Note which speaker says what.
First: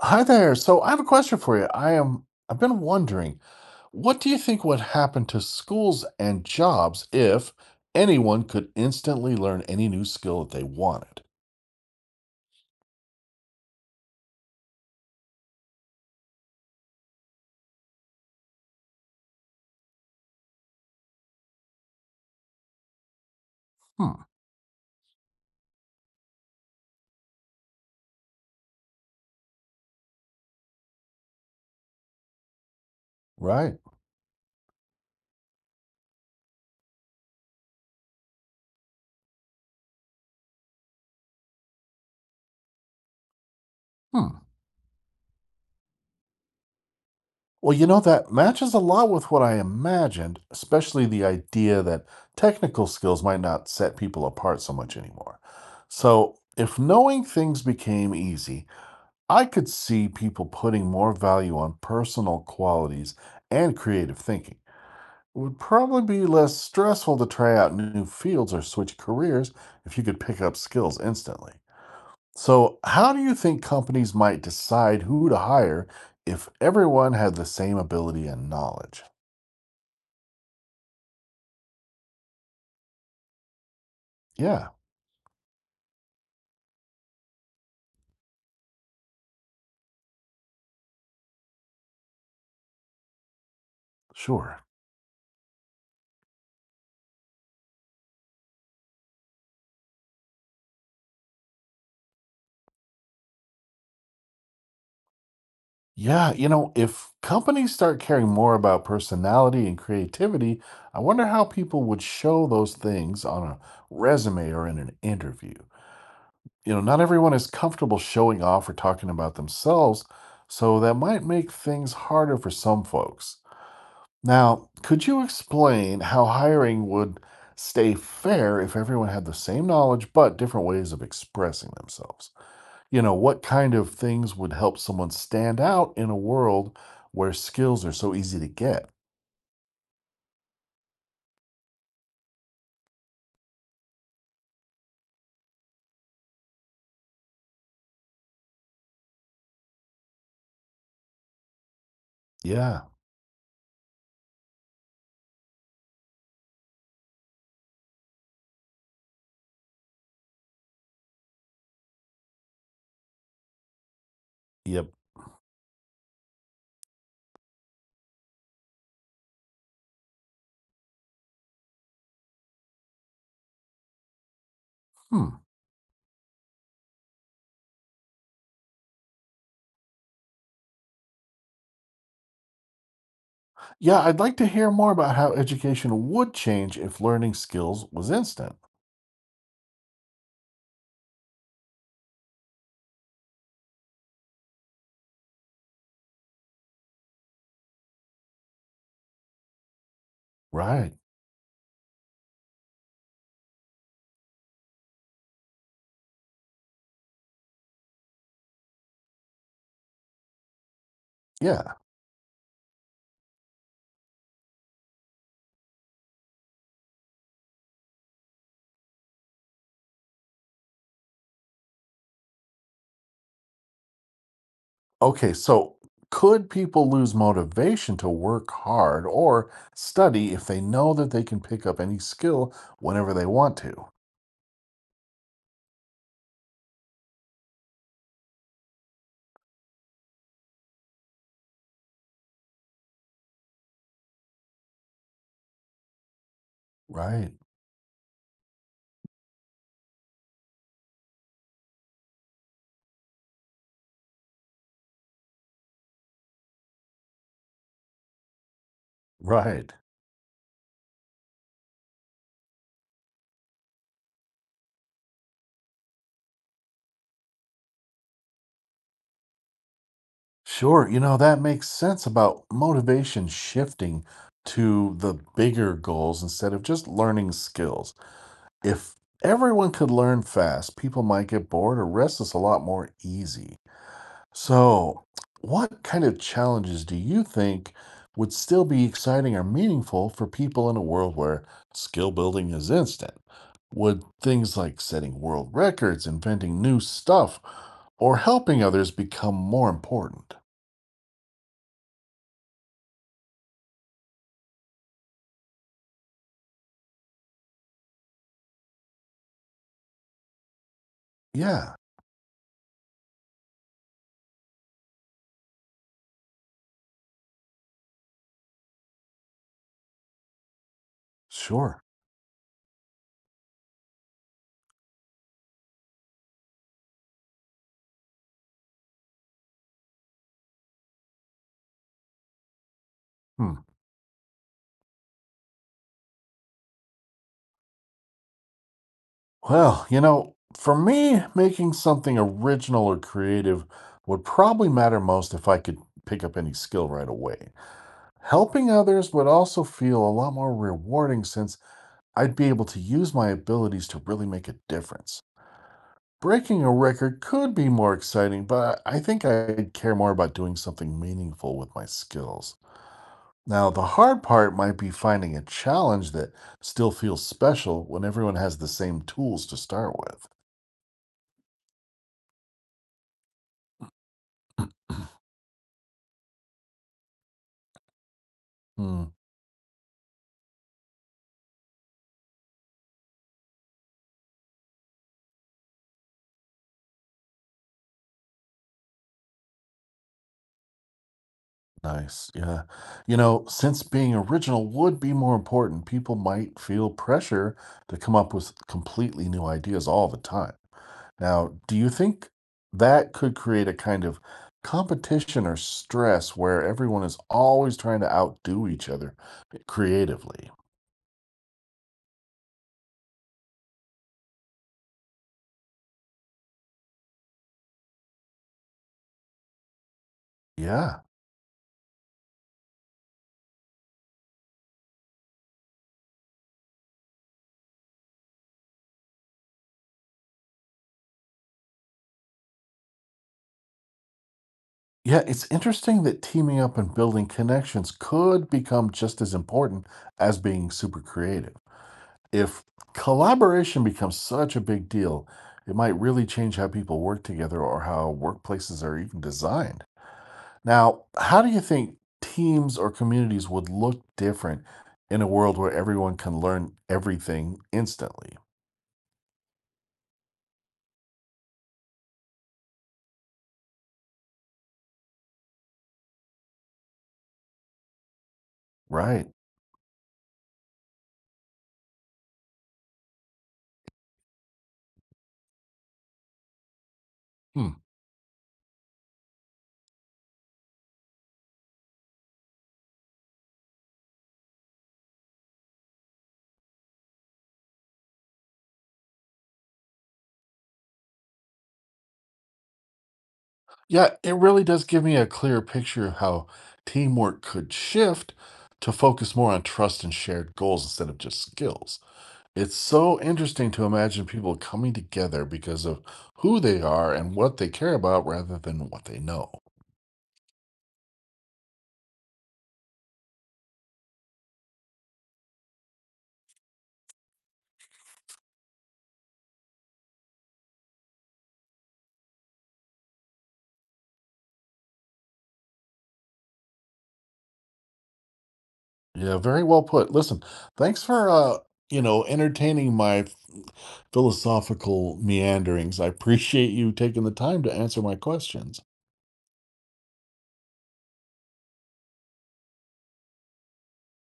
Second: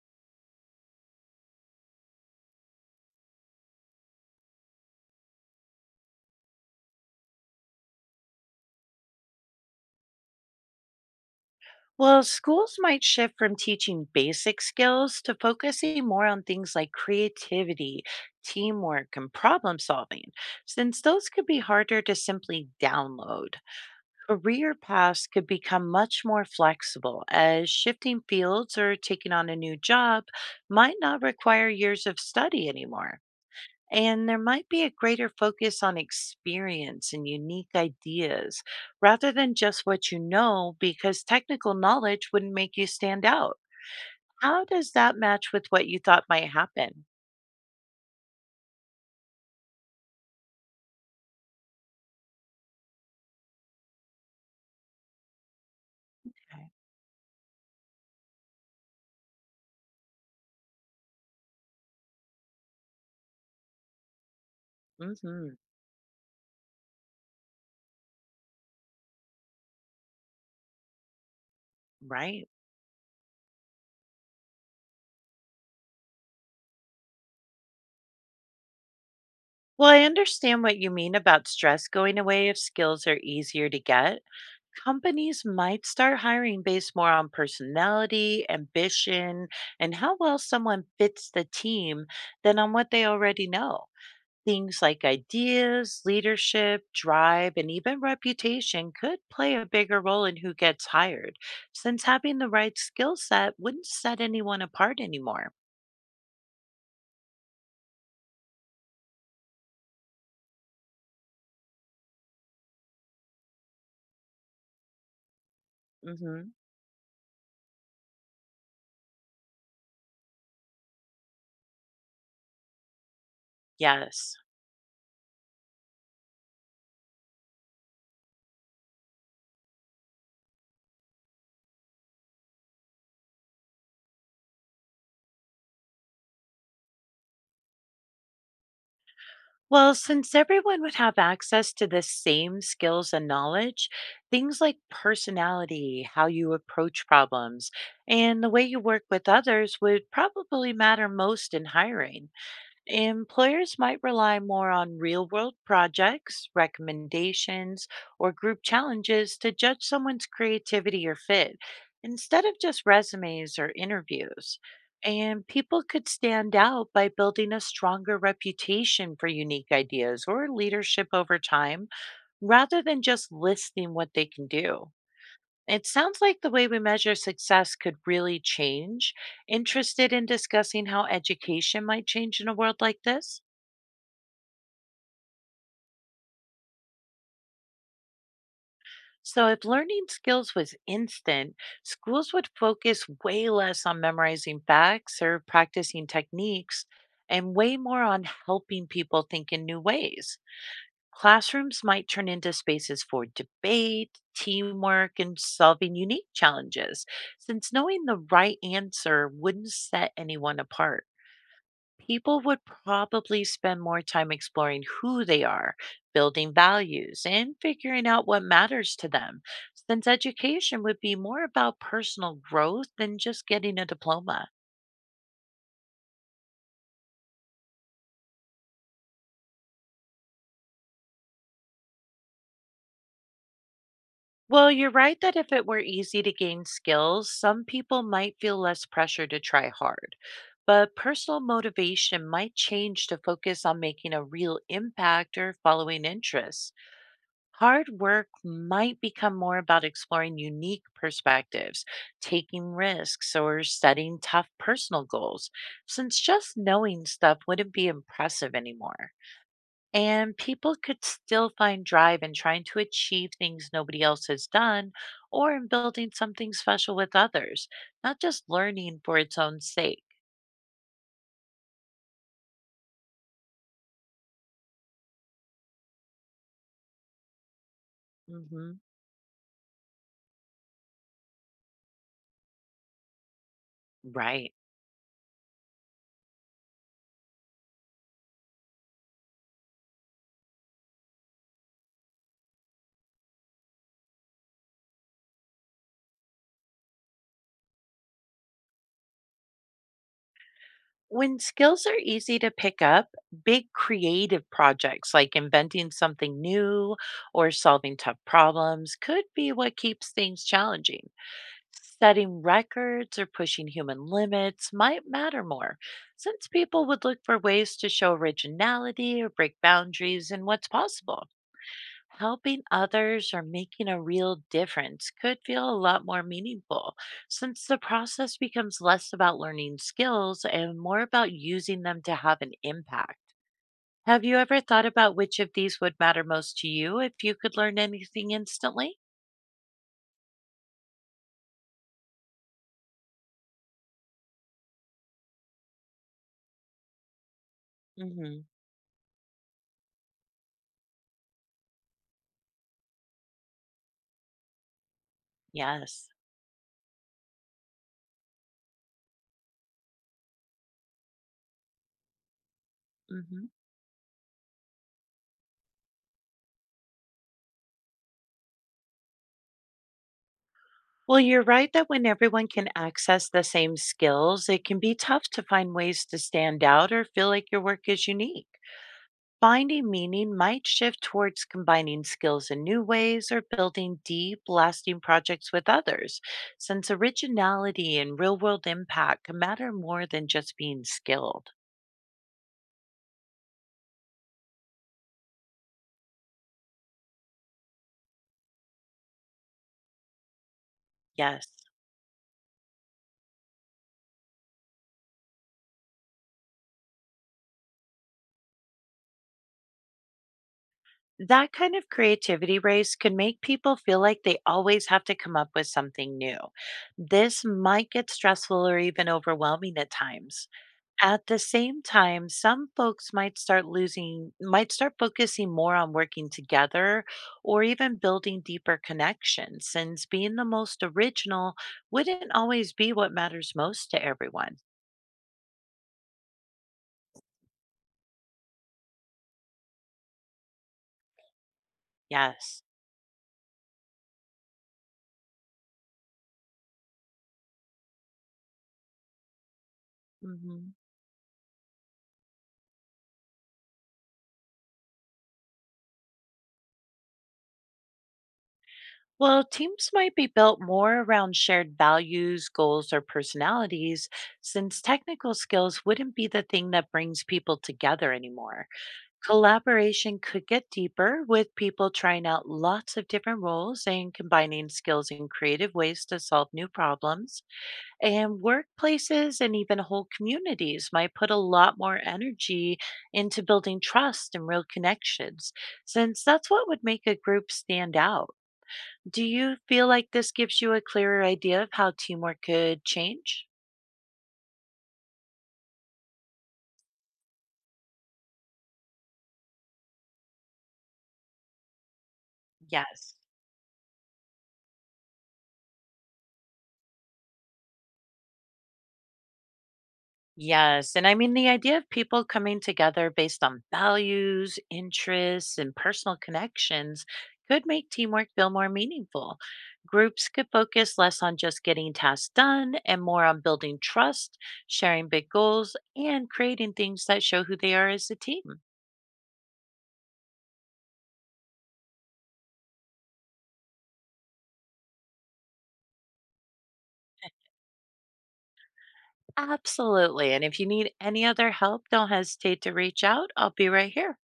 Speaker 1: Hi there. So I have a question for you. I've been wondering, what do you think would happen to schools and jobs if anyone could instantly learn any new skill that they wanted?
Speaker 2: Well, schools might shift from teaching basic skills to focusing more on things like creativity, teamwork, and problem solving, since those could be harder to simply download.
Speaker 1: Hmm.
Speaker 2: Career paths could become much more flexible, as shifting fields or taking on a new job might not require years of study anymore.
Speaker 1: Right.
Speaker 2: And there might be a greater focus on experience and unique ideas rather than just what you know, because technical knowledge wouldn't make you stand out.
Speaker 1: Hmm.
Speaker 2: How does that match with what you thought might happen?
Speaker 1: Well, you know, that matches a lot with what I imagined, especially the idea that technical skills might not set people apart so much anymore. So,
Speaker 2: Okay.
Speaker 1: if knowing things became easy, I could see people putting more value on personal qualities and creative thinking. It
Speaker 2: Hmm.
Speaker 1: would probably be less stressful to try out new fields or switch careers if you could pick up skills instantly.
Speaker 2: Right.
Speaker 1: So, how do you think companies might decide who to hire if everyone had the same ability and knowledge?
Speaker 2: Well, I understand what you mean about stress going away if skills are easier to get.
Speaker 1: Yeah,
Speaker 2: Companies might start hiring based more on personality, ambition, and how well someone fits the team than on what they already know.
Speaker 1: sure.
Speaker 2: Things like ideas, leadership, drive, and even reputation could play a bigger role in who gets hired, since having the right skill set wouldn't set anyone apart anymore.
Speaker 1: Yeah, you know, if companies start caring more about personality and creativity, I wonder how people would show those things on a resume or in an interview.
Speaker 2: Hmm.
Speaker 1: You know, not everyone is comfortable showing off or talking about themselves, so that might make things harder for some folks.
Speaker 2: Yes.
Speaker 1: Now, could you explain how hiring would stay fair if everyone had the same knowledge but different ways of expressing themselves? You know, what kind of things would help someone stand out in a world where skills are so easy to get?
Speaker 2: Well, since everyone would have access to the same skills and knowledge, things like personality, how you approach problems, and the way you work with others would probably matter most in hiring.
Speaker 1: Yeah,
Speaker 2: Employers might rely more on real world projects, recommendations, or group challenges to judge someone's creativity or fit instead of just resumes or interviews.
Speaker 1: yep.
Speaker 2: And people could stand out by building a stronger reputation for unique ideas or leadership over time rather than just listing what they can do.
Speaker 1: Hmm.
Speaker 2: It sounds like the way we measure success could really change. Interested in discussing how education might change in a world like this?
Speaker 1: Yeah, I'd like to hear more about how education would change if learning skills was instant.
Speaker 2: So, if learning skills was instant, schools would focus way less on memorizing facts or practicing techniques and way more on helping people think in new ways.
Speaker 1: Right.
Speaker 2: Classrooms might turn into spaces for debate, teamwork, and solving unique challenges, since knowing the right answer wouldn't set anyone apart.
Speaker 1: Yeah.
Speaker 2: People would probably spend more time exploring who they are, building values, and figuring out what matters to them, since education would be more about personal growth than just getting a diploma.
Speaker 1: Okay, so could people lose motivation to work hard or study if they know that they can pick up any skill whenever they want to?
Speaker 2: Well, you're right that if it were easy to gain skills, some people might feel less pressure to try hard. But personal motivation might change to focus on making a real impact or following interests.
Speaker 1: Right,
Speaker 2: Hard work might become more about exploring unique perspectives, taking risks, or setting tough personal goals, since just knowing stuff wouldn't be impressive anymore.
Speaker 1: right.
Speaker 2: And people could still find drive in trying to achieve things nobody else has done or in building something special with others, not just learning for its own sake.
Speaker 1: Sure, you know, that makes sense about motivation shifting to the bigger goals instead of just learning skills.
Speaker 2: Hmm.
Speaker 1: If everyone could learn fast, people might get bored or restless a lot more easy.
Speaker 2: Right.
Speaker 1: So, what kind of challenges do you think would still be exciting or meaningful for people in a world where skill building is instant? Would things like setting world records, inventing new stuff, or helping others become more important?
Speaker 2: When skills are easy to pick up, big creative projects like inventing something new or solving tough problems could be what keeps things challenging.
Speaker 1: Yeah,
Speaker 2: Setting records or pushing human limits might matter more, since people would look for ways to show originality or break boundaries in what's possible.
Speaker 1: sure.
Speaker 2: Helping others or making a real difference could feel a lot more meaningful since the process becomes less about learning skills and more about using them to have an impact.
Speaker 1: Hmm.
Speaker 2: Have you ever thought about which of these would matter most to you if you could learn anything instantly?
Speaker 1: Well, you know, for me, making something original or creative would probably matter most if I could pick up any skill right away.
Speaker 2: Hmm.
Speaker 1: Helping others would also feel a lot more rewarding since I'd be able to use my abilities to really make a difference.
Speaker 2: Yes.
Speaker 1: Breaking a record could be more exciting, but I think I'd care more about doing something meaningful with my skills.
Speaker 2: Hmm.
Speaker 1: Now, the hard part might be finding a challenge that still feels special when everyone has the same tools to start
Speaker 2: Well, you're right that when everyone can access the same skills, it
Speaker 1: with.
Speaker 2: can be tough to find ways to stand out or feel like your work is unique.
Speaker 1: Hmm.
Speaker 2: Finding meaning might shift towards combining skills in new ways or building deep, lasting projects with others, since originality and real world impact can matter more than just being skilled.
Speaker 1: Nice. Yeah. You know, since being original would be more important, people might feel pressure to come up with completely new ideas all the time.
Speaker 2: Yes.
Speaker 1: Now, do you think that could create a kind of competition or stress where everyone is always trying to outdo each other creatively?
Speaker 2: That kind of creativity race can make people feel like they always have to come up with something new. This might get stressful or even overwhelming at times.
Speaker 1: Yeah.
Speaker 2: At the same time, some folks might start focusing more on working together or even building deeper connections, since being the most original wouldn't always be what matters most to everyone.
Speaker 1: Yeah, it's interesting that teaming up and building connections could become just as important as being super creative.
Speaker 2: Yes.
Speaker 1: If collaboration becomes such a big deal, it might really change how people work together or how workplaces are even designed.
Speaker 2: Hmm.
Speaker 1: Now, how do you think teams or communities would look different in a world where everyone can learn everything instantly?
Speaker 2: Well, teams might be built more around shared values, goals, or personalities, since technical skills wouldn't be the thing that brings people together anymore.
Speaker 1: Right.
Speaker 2: Collaboration could get deeper with people trying out lots of different roles and combining skills in creative ways to solve new problems.
Speaker 1: Hmm.
Speaker 2: And workplaces and even whole communities might put a lot more energy into building trust and real connections, since that's what would make a group stand out. Do you feel like this gives you a clearer idea of how teamwork could change?
Speaker 1: Yeah, it really does give me a clear picture of how teamwork could shift to focus more on trust and shared goals instead of just skills. It's
Speaker 2: Yes.
Speaker 1: so interesting to imagine people coming together because of who they are and what they care about rather than what they know.
Speaker 2: Yes. And I mean, the idea of people coming together based on values, interests, and personal connections could make teamwork feel more meaningful. Groups could focus less on just getting tasks done and more on building trust, sharing big goals, and creating things that show who they are as a team.
Speaker 1: Yeah, very well put. Listen, thanks for entertaining my philosophical meanderings. I appreciate you taking the time to answer my questions.
Speaker 2: Absolutely. And if you need any other help, don't hesitate to reach out. I'll be right here.